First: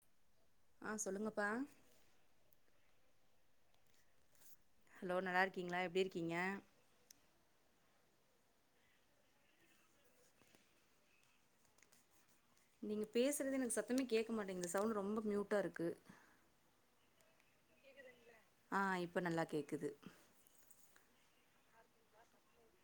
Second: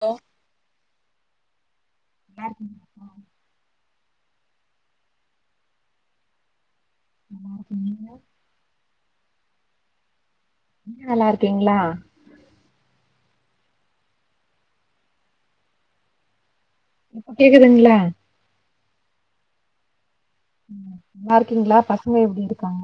Hello ஹா சொல்லுங்கப்பா [inaudible] hello நல்லா இருக்கீங்களா எப்படி இருக்கீங்க [unintelligible] நல்லா இருக்கீங்களா நீங்க பேசுறது எனக்கு சத்தமே கேட்க மாட்டேங்கிது இந்த சவுண்ட் ரொம்ப கூயூட்டா இருக்கு இப்ப கேக்குதுங்களா ஹா இப்ப நல்லா கேக்குது நல்லா இருக்கீங்களா பசங்க எப்படி இருக்காங்க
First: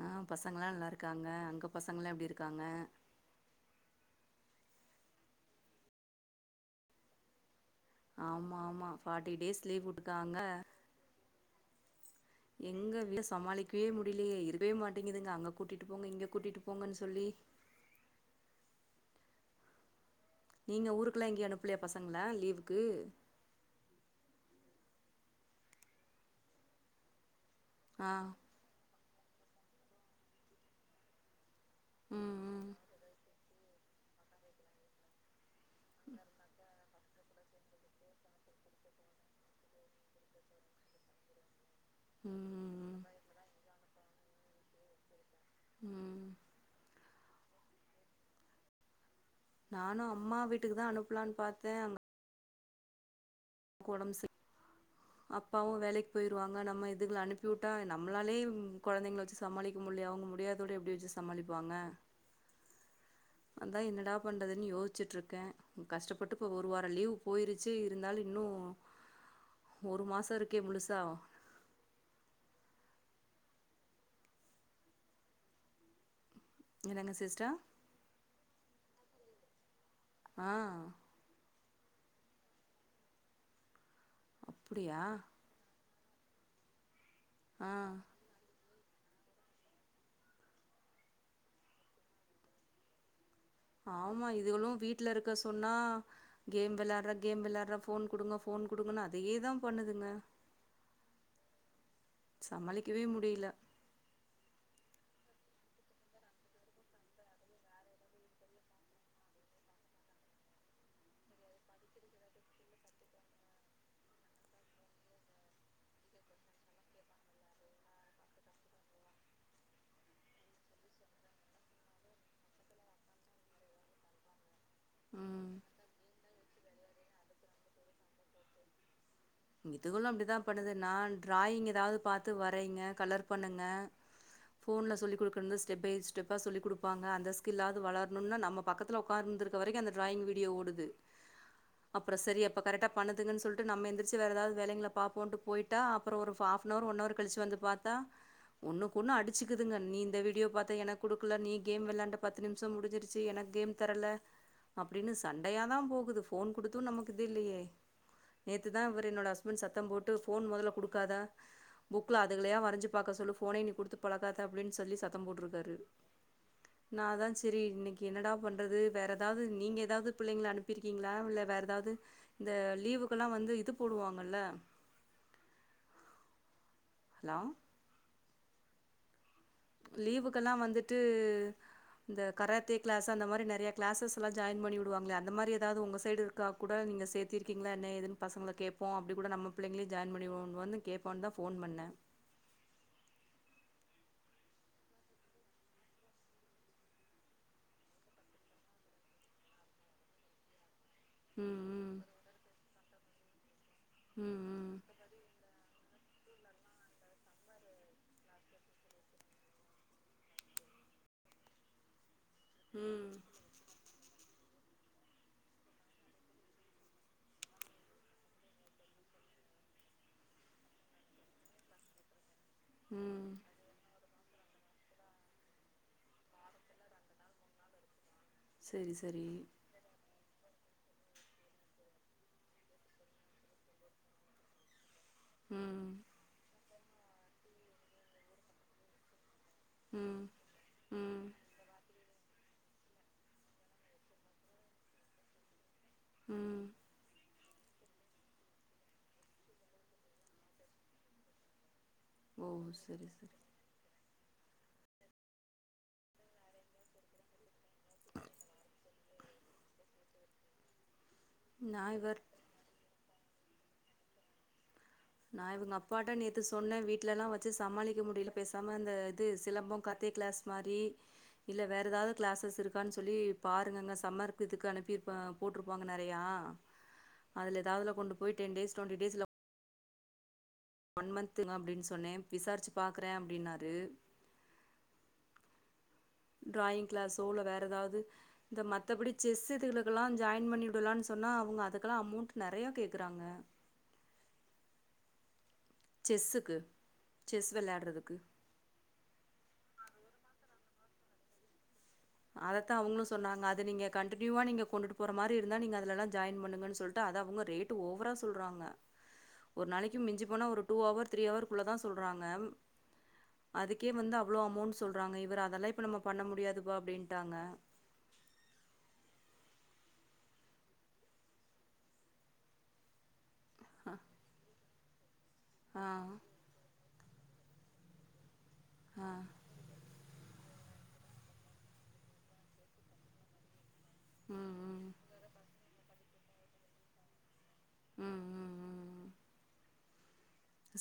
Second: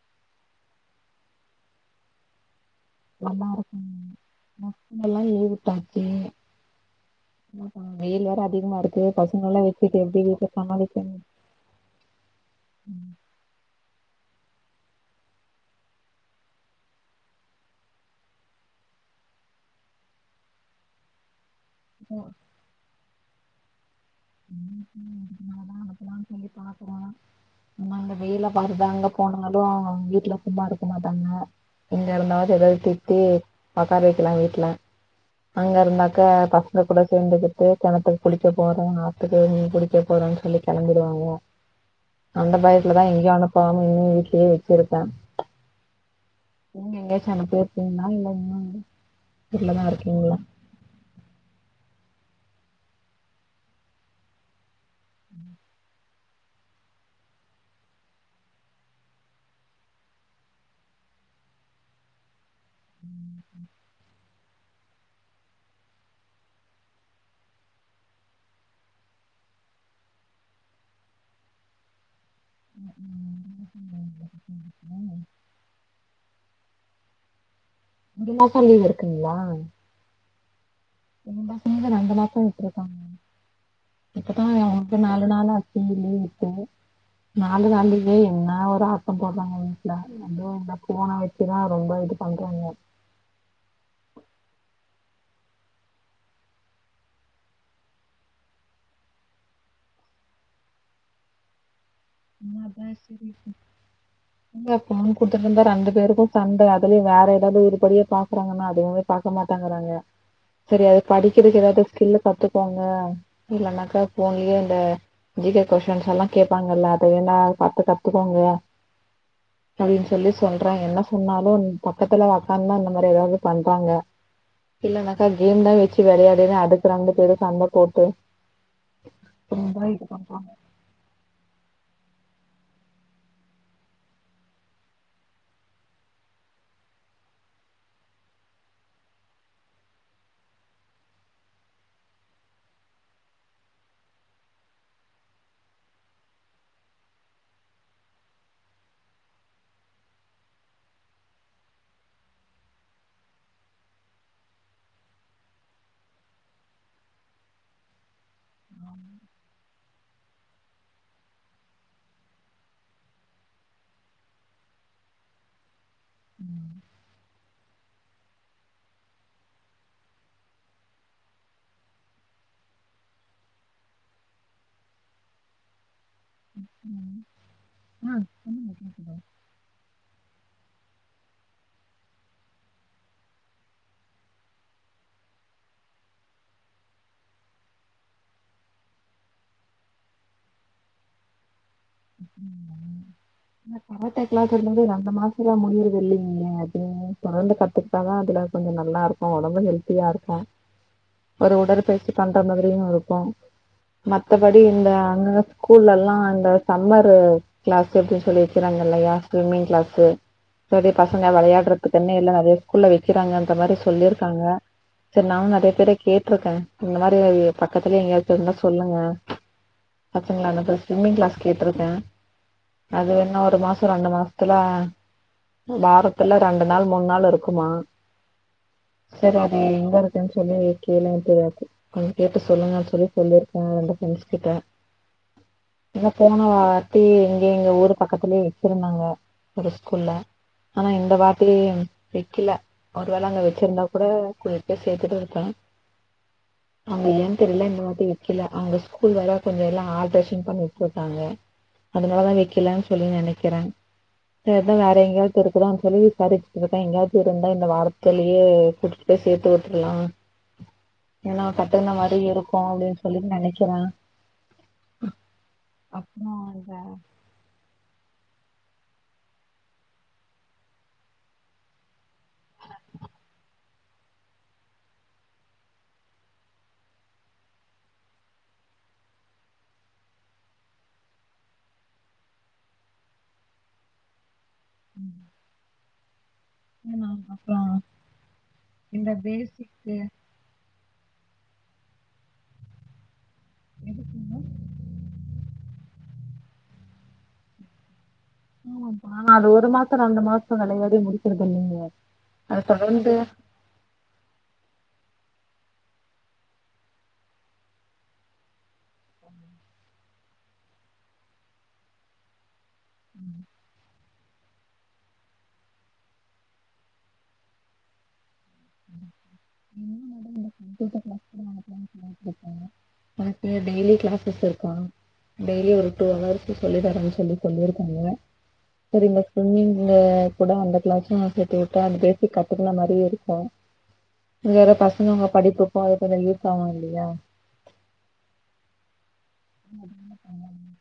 ஹா பசங்க எல்லாம் நல்லா இருக்காங்க அங்க பசங்கல்லாம் எப்படி இருக்காங்க [unintelligible] வெயில் வேற அதிகமா ஆமா-ஆமா இருக்கு பாட்டி டேஸ் பசங்கல்லா லீ்வ் வச்சுட்டு எப்டி விட்டுக்காங்க வீட்ல சமாளிக்கிறது எங்க ம், வீட்ட சமாளிக்கவே முடிய அப்டிலையே இருகவே மாட்டேங்குதுங்க அங்க கூட்டிட்டு போங்க இங்க கூட்டிட்டு போங்கன்னு சொல்லி நீங்க ஊருக்குல்லாம் எங்கய அனுப்ப ளையா இப்போ பசங்களா லீவுக்கு ன தான் அக்குல்லாம் சொல்லி பாக்குறோம் ஆ ஆமாங்க வெயில பாருதா அங்க [unintelligible] வீட்டுல சும்மா இருக்க மாட்டாங்க இங்க ம் இருந்தாவது ம் எதாவ திட்டி உக்கார வக்கலாம் வீட்டுல அங்க இருந்தாக்க பசங்க கூட சேர்ந்துக்கிட்டு கிணத்துக்கு குளிக்க போறங்க த்துக்கு குளிக்க போறேன்னு சொல்லி கிளம்பிடுவாங்க அந்த பயத்துல ம் ம் தான் எங்கேயும் அனுப்பாம இம் வீட்லயே வச்சிருக்கா ம் நீ எங்கயாசம் அனுப்பி இருப்பீன்னா இல்ல இன்னும் நானும் அம்மா வீட்டுக்கு தான் அனுப்புலான்னு பாத்தேன் அங்க உடம்பு செர அப்பாவும் வேலக்கு போயடுவாங்க நம்ம இதுங்களை அனுப்பிவிட்டா நம்மளாலே கெழந்தைங்க வச்சு சமாளிக்க முடியல அவங்க முடியாதோட எப்டி வச்சு சமாளிப்பாங்க [inaudible] அதான் என்னடா பண்றதுன்னு யோசிச்சுட்டு இருக்கேன் கஷ்டப்பட்டு இப்ப ஒரு வாரம் லீவ் போயிருச்சு இருந்தாலும் இன்னும் ஒரு மாசம் இருக்கே முழுசா ம் என்னங்க சிஸ்டர் மாசம் லீவ் இருக்குங்களா ஹா [unintelligible] இப்பதான் அவுங்களுக்கு அப்டியா நாலு நாளா இல்ல இப்ப நாலு ஆ நாலுலே என்ன ஒரு அம்மமா வீட்டுல வந்து நான் போன வைக்கிறேன் ரொம்ப இது பண்றாங்க ஆமா இதுகளும் வீட்டுல இருக்க சொன்னா கேம் விளாடுற கேம் விளையாடுற போன் குடுங்க போன் குடுங்கன்னு அதேதான் பண்ணுதுங்க சமாளிக்கவே முடியல [unintelligible] இத போன் குடுத்துட்டு இருந்தா ரெண்டு பேருக்கும் சண்ட ஆகுது வேற ஏதாவது ஒருபடியே பாக்குறாங்கன்னா அதுவுமே பாக்க மாட்டாங்கறாங்க செரி அது படிக்கிறதுக்கு ஏதாவது ஸ்கில் கத்துக்கோங்க இல்லன்னாக்கா போன்லயே இந்த ஜிகே கொஸின்ஸ் எல்லாம் கேட்பாங்கல்ல இதையெல்லா பாத்து கத்துக்கோங்க அப்டின்னு சொல்லி சொல்றேன் என்ன சொன்னாலும் பக்கத்துல உக்காந்தா இந்த மாரி ஏதாவது பண்றாங்க இல்ல நக்கா ம் கேம் தான் வச்சி வே அடுக்கு ரெண்டு பேரும் சண்ட போட்டு ரொம்ப இது இதுகளும் அப்டித்தான் பண்றாங்க. பண்ணுது நான் டிராயிங் ஏதாவது பாத் து வரைங்க கலர் பண்ணுங்க போன்ல சொல்லிக் கொடுகுனது ஸ்டெப் பை ஸ்டெப்பா சொல்லி கொடுப்பாங்க அத ஸ்கில் ஆவது வளரணும்னு நம்ம பக்கத்துல உக்காந்து இருக்கிற வரைக்கும் அந்த ட்ராயிங் வீடியோ ஓடுது அப்போ செரி கரெக்டா பண்றதுக சொல்லிட்டு நம்ம எந்திரிச்சு விட்டு வேற ஏதாவது வேலய பாக்கணும் போயிட்டா அப்பறம் ஒரு ஹாஃப்னவர் ஒன் ஹவர் கழிச்சு வந்து பாத்தா ஒன்னுக்கு ஒன்னு அடிச்சுகிதுக நீ இந்த வீடியோ பாத்த எனக்கு கொடுக்கல நீ கேம் விளையாட பத்து நிமிஷம் முடிஞ்சிருச்சு என கேம் தரல அப்டின்னு சண்டையாதா போகுது போன் கொடுத்து நமக்கு இல்லயே நேத்து த இவர் என் ஹஸ்பண்ட் சத்தம் போட்டு போன் முதல கொடுக்காத புக்குல அதுங்களே வரைஞ்சு பாக்க சொல்லு போனையே நீ கொடுத்து பழகாத அப்டின்னு சொல்லி சத்தம் போட்ருக்காரு ம். நா அதான் செரி என்னட பண்றது வேற ஏதாவது நீங்க ஏதாவது புள்ளைங்கள அனுப்பருக்கீளா இல்ல வேற ஏதாவது லீவுக்கெல்லாம் வந்து வித்து போடுவாங்கல ம். ஹலோ [unintelligible] லீவுக்கெல்லா வந்துட்டு இந்த கராத்தே கிளாஸ் அந்த மாரி நெறையா கிளாஸஸ்லா ஜாயின் பண்ணிவிடுவாங்களே அந்த மாரி ஏதாவது உங்க சைடு இருக்கா கூட நீங்க சேத்திருக்கீங்களா என்ன ஏதுன்னு பசங்கள கேட்போ அப்டி கூட நம்ம பிள்ளைங்களே ஜாயின் பண்ணிவிவோ வந்து கேப்பான்தா போன் பண்ணே கராத்தே கிளாஸ் ரெண்டு மாசத்ல முடியறது இல்லங்கே அப்டின்னு தொடர்ந்து கத்துக்கிட்டாதா அதுல கொஞ்சம் நல்லா இருக்கும் உடம்ப ஹெல்த்தியா இருக்கும் ஒரு ம் ம் உடற்பயிற்சி பண்ற மாதிரியும் இருக்கும் மத்தபடி ம் ம் இல்ல அங்க ஸ்கூல்லலா ஆண்டோ சம்மரு கிளாஸ் எப்டின்னு சொல்லிறாங்க இல்லையா ஸ்விம்மிங் கிளாஸ் பெரிய பசங்க வெளையாடுறதுக்குன்னே இல்ல வேற ஸ்கூல் ம் வைக்கிறாங்க அந்த மாரி சொல்லிருக் காங்க செரி நாங்க அத எப்டி கேட்டிருக்கே இந்த மாரி பக்கத்திலே எங்கயாசு இருந்தா சொல்லுங்க பசங்கள அனுப்ப ஸ்விம்மிங் கிளாஸ் கேட்ருக்கே அது ம் வேணா ஒரு மாசோ ரெண்டு மாசோ த்துல வாரத்துல ரெண்டு நாள் மூணு நாள் இருக்குமா செரி அது எங்க இருக்கு சொல் சொல்லி கேள்வி படாது கொஞ்ச கேட்டு சொல்லுங்க சொல்லி சொல்லியிருக்கேன் ரெண்டு ப்ரெண்ட்ஸ் கிட்ட உம் எங்க பொண்ணும் அப்டியே எங்க எங்க ஊரு பக்கத்திலயே வச்சிருந்தாங்க ஒரு ஸ்கூல்ல ம் ஆனா இந்த ம் வாரத்திலயே வெக்கில ஒருவேளை அங்க வச்சிருந்தா கூட கொஞ்ச போய் சேத்துட்டு இருப்பே ம் அங்காய் தில்ல இந்த வாட்டி வெக்கல எங்க ஸ்கூல் வேர கொஞ்ச எல்லா ஆல்ட்ரெஷன் பண்ணி ருக்காங்க அதனால ஓ வைக்கலன் சொல்லி செரி செரி நெனைக்கிறே செரிதா வேற எங்கேயாவது இருக்குத்தானு சொல்லி [unintelligible] எங்கயாது இருந்தா இந்த வாரத்திலே குடிட்டு போய் சேர்த்து விட்டுருலா என்னா நா கட்டண மாரி இவர் இருக்கு அப்டின்னு சொல்லி நினைக்கிறே நா இவுங்க அப்பாட்ட நேத்து சொன்னே வீட்லல்லா வச்சி சமாளிக்க முடியல பேச பேசாம அ அந்த இது சிலம்பம் கராத்தி கிளாஸ் மாரி இல்ல வேற ஏதாவது கிளாஸஸ் இருக்கான் சொல்லி பாருங்கங்க சம்மருக்கு இதுக்கு அனுப்பி போட்ருப்பாங்க நெறையா அதில ஏதாவதுல கொண்டு போய் டென் டேஸ் ட்வெண்ட்டி டேஸ்ல ஒன் மன்துங்க அப்டின்னு சொன்னே விசாரிச்சி பாக்குறே அப்டின்னாரு உம் டிராயிங் கிளாஸ்ஸோ இல்ல வேற ஏதாவது இந்த மத்தபடி செஸ் இதுகளுக்கெல்லா ஜாயின் பண்ணி போலான் சொன்னா அவுங்க அதுக்கெலா அமௌண்ட் நெறைய கேக்குறாங்க எதுக்குங்க செஸ்ஸுக்கு செஸ் வெளையாடுறதுக்கு நா அது ஒரு மாசம் ரெண்டு மாசம் விளையாடி முடிச்சிக்கிறதில்லைங்க அதத்தா அவுங்களு சொன்னாங்க அத நீங்க கண்டினியூவா நீங்க கொண்ட்டு போற மாரி இருந்தா நீங்க அததுலா ஜாயின் பண்ணங்கன்னு சொல்லிட்டு அத அவுங்க ரேட்டு ஓவராக சொல்றாங்க உம் [inaudible] ஒரு நாளைக்கு மிஞ்சி போன ஒரு டூ அவர் த்ரீ அவர்க்குள்ளதா சொல்றாங்க அதுக்கே வந்த அவ்ளோ அமௌண்டு சொல்றாங்க இவர் அதெல்லா இப்ப நம்ம பண்ண முடியாது இப்போ அப்புடின்ட்டாங்க என்ன மேடம் இந்த கம்யூட்டர் கிளாஸ் கூட வக்கலாம்னு சொல்லிட்டு இருக்காங்க எனக்கு டெய்லி கிளாஸ் இருக்கு ஆ டெய்லி ஆ ஆ ஒரு டுஅவர்ஷ் சொல்லி தாங்கமீஷ் சொல்லி சொல்லிருக்காங்க ஆ செரி மிஸ் சொன்னிங்ளே கூட அந்த கிளாசு சேத்து விட்டா அது பேசிக் கத்துகென மாரியு இருக்கு ம் இது வேற ம் பசங்க அவுங்க படிப்புக்கு இதுல யுஸ் ஆவும் இல்லியா உம் உம் உம் உம்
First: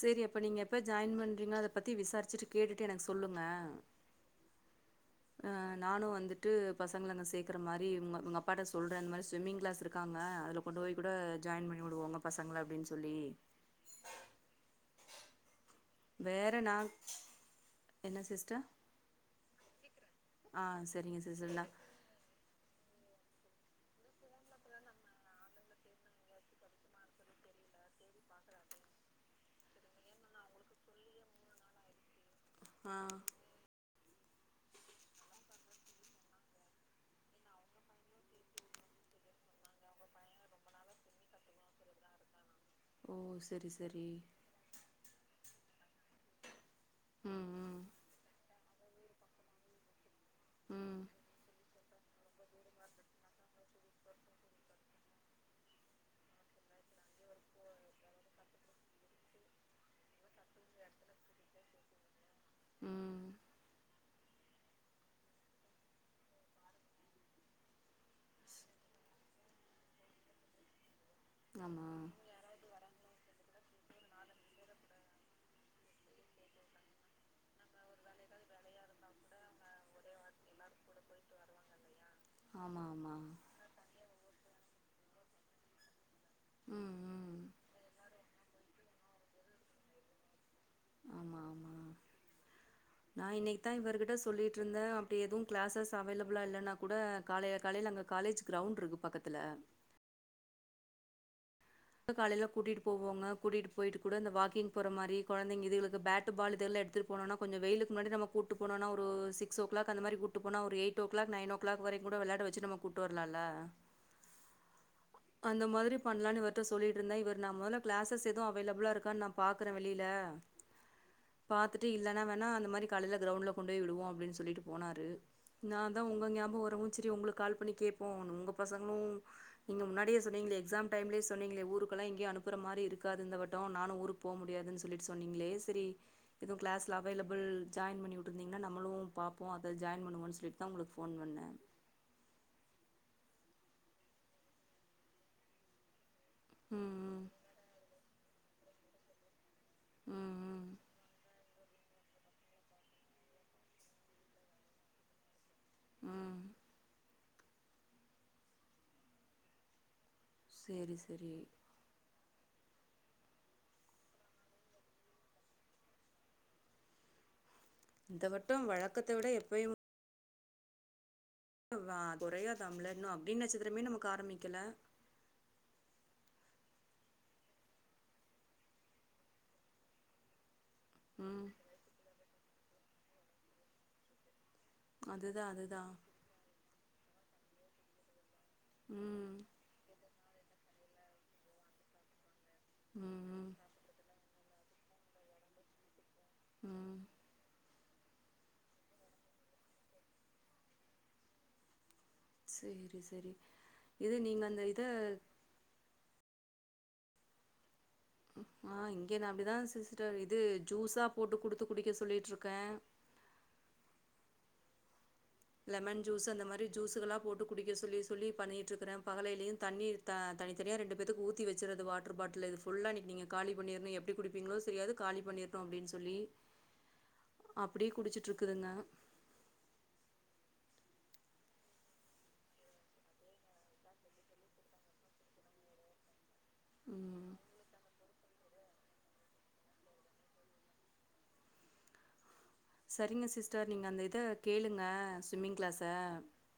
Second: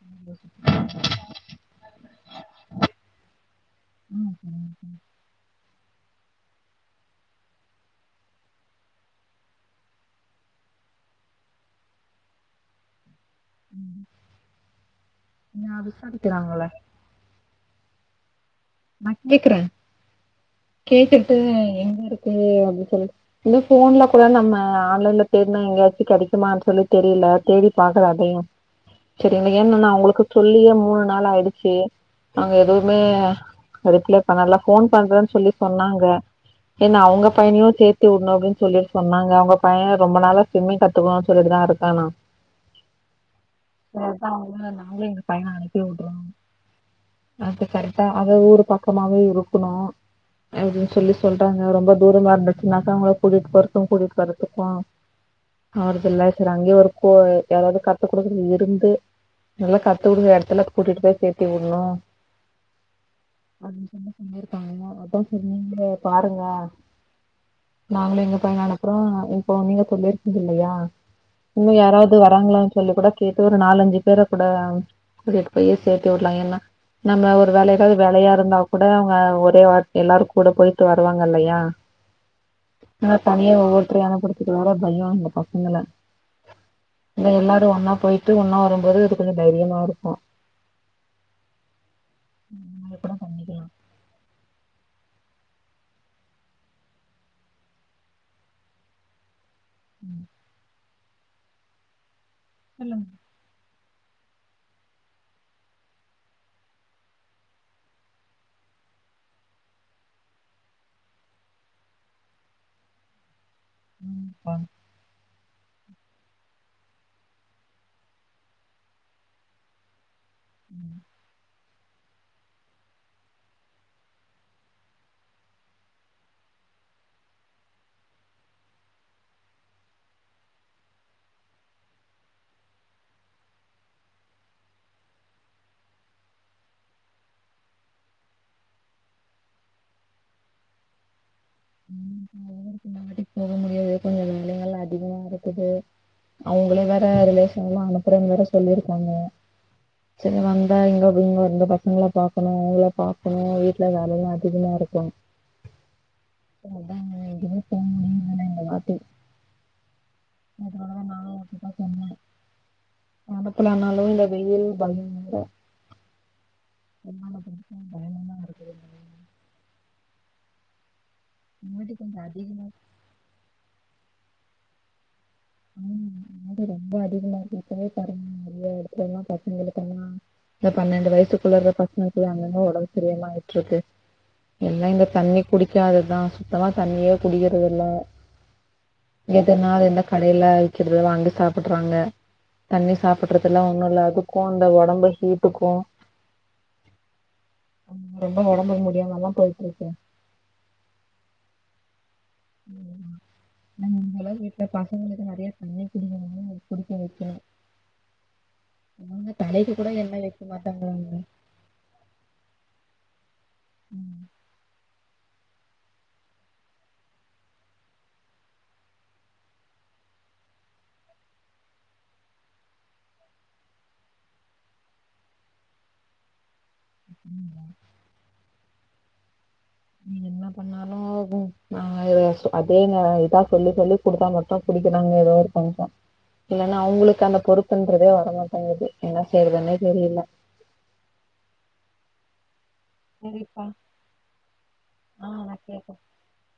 சேரி அப்ப நீங்க எப்ப ஜாயின் பண்றீங்க அத பத்தி விசாரிச்சிட்டு கேட்டுட்டு எனக்கு சொல்லுங்க உம் அஹ நானு வந்துட்டு பசங்கள அங்க சேக்குற மாரி உங்க உங்க அப்பாட்டசொல்ற அந்த மாதிரி ஸ்விம்மிங் கிளாஸ் இருக்காங்க அதுல கொண்டு போய் கூட ஜாயின் பண்ணி விடுங்க பசங்கள அப்டின்னு சொல்லி உம் நீ வேற அதுசடுத்திலாங்களா நா என்ன சிஸ்டர் நா கேக்குறே ஆ சரிங்க கேட்டுட்டு சிஸ்டர் நா எங்க இருக்கு அப ச் போன்ல கூட நம்ம ஆன்லைன்ல தேடினா எங்கையாச்சு கெடைக்குமா சொல்லி தெரியல தேடி பாக்கலா அதையு செரி ஏன்னன்னா அவுங்களுக்கு சொல்லியு மூணு நாள் ஆயிடுச்சு நாங்க எதுவுமே ஆ ரிப்ளே பண்ணல போன் பண்றேன்னு சொல்லி சொன்னாங்க ஏன்னா அவுங்க பையனையு சேத்து விடணு அப்புடின்னு சொல்லிட்டு சொன்னாங்க அவுங்க பையனை ரொம்ப நாளால ஸ்விம்மிங் கத்துக்குணு சொல்லிட்டுதா இருக்கானா ஓ சரி சரி சதா அவுங்க நம்ளே பையன அனுப்பிவுடுறோம் அது ம் கரட்டா அவ ஊரு பக்கமாவே இருக்குணு ம் அப்டின் ம் சொல்லி சொல்றாங்க ரொம்ப தூரமா இருந்துச்சுனாக்கா அவுங்கள கூட்டிட்டு போறதுக்கு கூட்டிட்டு வரதுக்கு அவர்தல்ல சரி அங்கே இருக்கு யாராவது கத்து குடுறது இருந்து நல்லா கத்து குடுக்கற இடத்துல கூட்டிட்டு போய் சேத்தி விடணு உம் அது சொன்ன சொல்லியிருக்காங்கல அதான் சொன்னிங்ளே பாருங்க நாங்களே எங்க பையன அனுப்புறே இப்ப நீங்க சொல்லியிருக்கீங்க இல்லியா இன்னு ஆமா யாராவது வராங்களானு சொல்லி கூட கேட்டு நாலஞ்சு பேர கூட கூட்டிட்டு பேயே சேத்து விடலா ஏன்னா நம்ம ஒரு வேலைகள் வேலையா இருந்தா கூட அவுங்க ஒரே வாட் எல்லாரு கூட போயிட்டு வருவாங்க இல்லையா ஆமா ஆமா ஆனா தனியே ஒவ்வொருத்தரா நா குடுத்துட்டு வர பயோ இல்லப்பா உங்கள ம் இல்ல ம் எல்லாத் து ஒன்னா போயிட்டு ஒன்னா வரும்போது அது கொஞ்ச தைரியமா இருக்கு ஆமா ஆமா அது கூட நா பண்ணிக்கலா இன்னைக்கிதா இவர்கிட்ட சொல்லிட்ருந்தே ப்டி எதுவு கிளாசஸ் அவைலபிளா இல்லன்னா கூட காலைல காலைல அங்க காலேஜ் கிரவுண்ட் இருக்கு பக்கத்துல உம் [unintelligible] காலைல கூட்டிட்டு போவாங்க கூட்டிட்டு போயிட்டு கூட இந்த வாக்கிங் போற மாரி கொழந்தைங்க இதுகளுக்கு பேட்டு பால் இதெல்லா எடுத்துட்டு போனோன்னா கொஞ்சோ வெயிலுக்கு முன்னாடி நம்ம கூட்டு போனோன்னா ஒரு சிக்ஸ் ஓ கிளாக் அந்த மாரி கூட்டு போனா ஒரு eight o'clock nine o'clock வரைக்கு கூட வெளையாட வச்சு நம்ம கூட்டு வர்லால்ல [unintelligible] அந்த மாதிரி பண்லான்னு வர் ட்ட சொல்லிட்டு இருந்தே இவர் நா மொதல்ல கிளாசஸ் எதுவு அவைலபிளா இருக்கான்னு நா பாக்குறே வெளில உம் பாத்துட்டு இல்லைன்னா வேணா அந்த மாரி காலையில கிரவுண்டில் கொண்டு போய் விடுவோம் அப்புடின் சொல்லிட்டு போனாரு நான் தான் உங்க ஞாபகம் வரவும் சரி உங்களுக்கு கால் பண்ணி கேட்போம் உங்கள் பசங்களும் நீங்கள் முன்னாடியே சொன்னீங்களே எக்ஸாம் டைம்லேயே சொன்னீங்களே ஊருக்கெல்லா எங்கேயும் அனுப்புற மாரி இருக்காது இந்தவட்டோ நானு ஊருக்கு போக முடியாதுன்னு சொல்லிட்டு சொன்னீங்களே சரி எதுவு கிளாஸ்ல அவைலபிள் ஜாயின் பண்ணி உட்ருந்தீங்கன்னா நம்மளு பாப்போ அத ஜாயின் பண்ணுவோன்னு சொல்லிட்டுதா உங்களுக்கு ஃபோன் பண்ணே [inaudible] இந்த வாட்டி போக முடியாது கொஞ்சோ வேலைகள் அதிகமா இருக்குது ம் அவங்களே வேற ம் ரிலேஷன் எல்லா அனுப் அப்றோ வேற சொல்லிருக்காங்க ம் சரி ம் வந்தா இங்க [unintelligible] பசங்கள பாக்கணு அவங்கள பாக்கணு வீட்ல வேலைலா அதிகமா இருக்கு உம் அதாங்க எங்கயுமே போமுடியலைன்னா இந்த வாட்டி சேரி அதனாலதா நானு சேரி அப்டிதா சொன்னே அனுப்புலனாலு இந்த வெயில் பயங்கர [unintelligible] இந்த வட்டும் இருக்குது வழக்கத்த விட எப்பயும் முன்னாடி [unintelligible] ஆ கொஞ்சோ அதிகமா கொறையாதாம்ல இன்னு அக்னி நட்சத்துரமே நமக் க்காரம்பிக்கல ஆமா [unintelligible] ரொம்ப அதிகமா இருக்கு இப்பவே பாருங்க நெறையா எடத்துலல்லா பசங்களுக்கெல்லா இந்த பண்னென்டு ம் வயசுக்குள்ளர்ற பசங்க து அங்கங்க உளவுத்துறையாமா விட்ருக்கு எல்லா இந்த தண்ணி அதுதா அதுதா குடிக்காததுதா சுத்தமா தண்ணியே குடிக்கிறதில்ல ம் எத நா எனக் கடைல விக்கிறத வாங்கி சாப்பட்றாங்க தண்ணீ ம் சாப்பிடுறது ம் எல்லாம் ஒண்ணு உள்ள அது க்கு இந்த ஒடம்பு ஹீட்டுக்கு உம் [unintelligible] ரொம்ப உடம்பு முடியாமல்லாம் போயிட்டு இருக்கேன் சேரி சேரி இது உங்களள் நீங்க அந்த வீட்டுல இத பசங்களுக்கு நிறைய பண்ண புடி அது புடிக்க வைக்கல்லா ஆஹ் இங்க நான் அப்படிதான் சிஸ்டர் எண்ணெய் இது வைக்க ஜூஸ்ஸா மாட்டாங்களாங்க போட்டு குடுத்து குடிக்க சொல்லிட்டு இருக்கேன் லெமன் ஜூஸ் அந்த மாதிரி ஜூஸ்கல்லாமபோட்டு குடிக்க சொல்லி சொல்லி பண்ணிட்டு இருக்கறேன் பகலையிலயையும் தண்ணி தனித்தனியா ரெண்டு பேத்துக்கு ஊத்தி வச்சுறது வாட்டர் பாட்டில் இது ஃபுல்லா இன்னைக்கு நீ காலி பண்ணிடணும் எப்படி குடிப்பீங்களோ தேரியாது காலி பண்ணியர்ணும் அப்படின்னு சொல்லி அப்படியே குடிச்சுட்டு இருக்குதுங்க நீ என்ன பண்ணாலும் அதே நே இதா சொல்லி சொல்லி குடுத்தா மட்டும் குடிக்கிறாங்க ஏதோ கெஞ்சம் இல்ன்னா அவங்களுக்கு ம் அந்த பொறுப்புன்றதே வர மாட் அது என்ன செய்றதுன்னே தெரியல்லா சரிங்க சிஸ்டர் நீங்கள் அந்த இதை கேளுங்க ஆஹ் ஸ்விம்மிங் நான் கேக்குறேன் கிளாஸ்ஷ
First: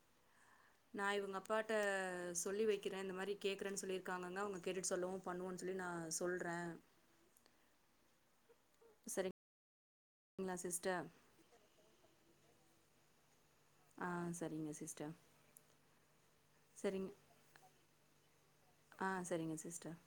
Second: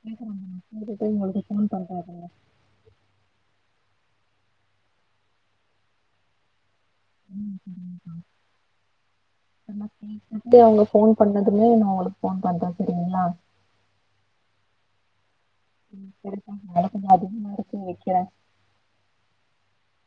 கேக்குறாங்க நான் கேட்டுட்டு நான் இவங்க உங்களுக்கு ஃபோன் அப்பாட்ட பண்றேன் இருங்க சொல்லி வைக்கிறேன் இந்த மாரி கேட்குறேன்னு சொல்லியிருக்காங்க அவங்க கேட்டுட்டு சொல்லவும் பண்ணுவோன்னு சொல்லி நான் சொல்றேன் [inaudible] உம்உம் சரிங்களா ஒகே அவங்க சிஸ்டர் போன் பண்ணதுமே ந உளுக்கு போன் வந்தா செய்ரிங்களா ஆ சரிங்க சிஸ்டர் நாடக்கும் சரிங்க அதும் நாடக்கும் இப்பா ஆ சரிங்க சிஸ்டர்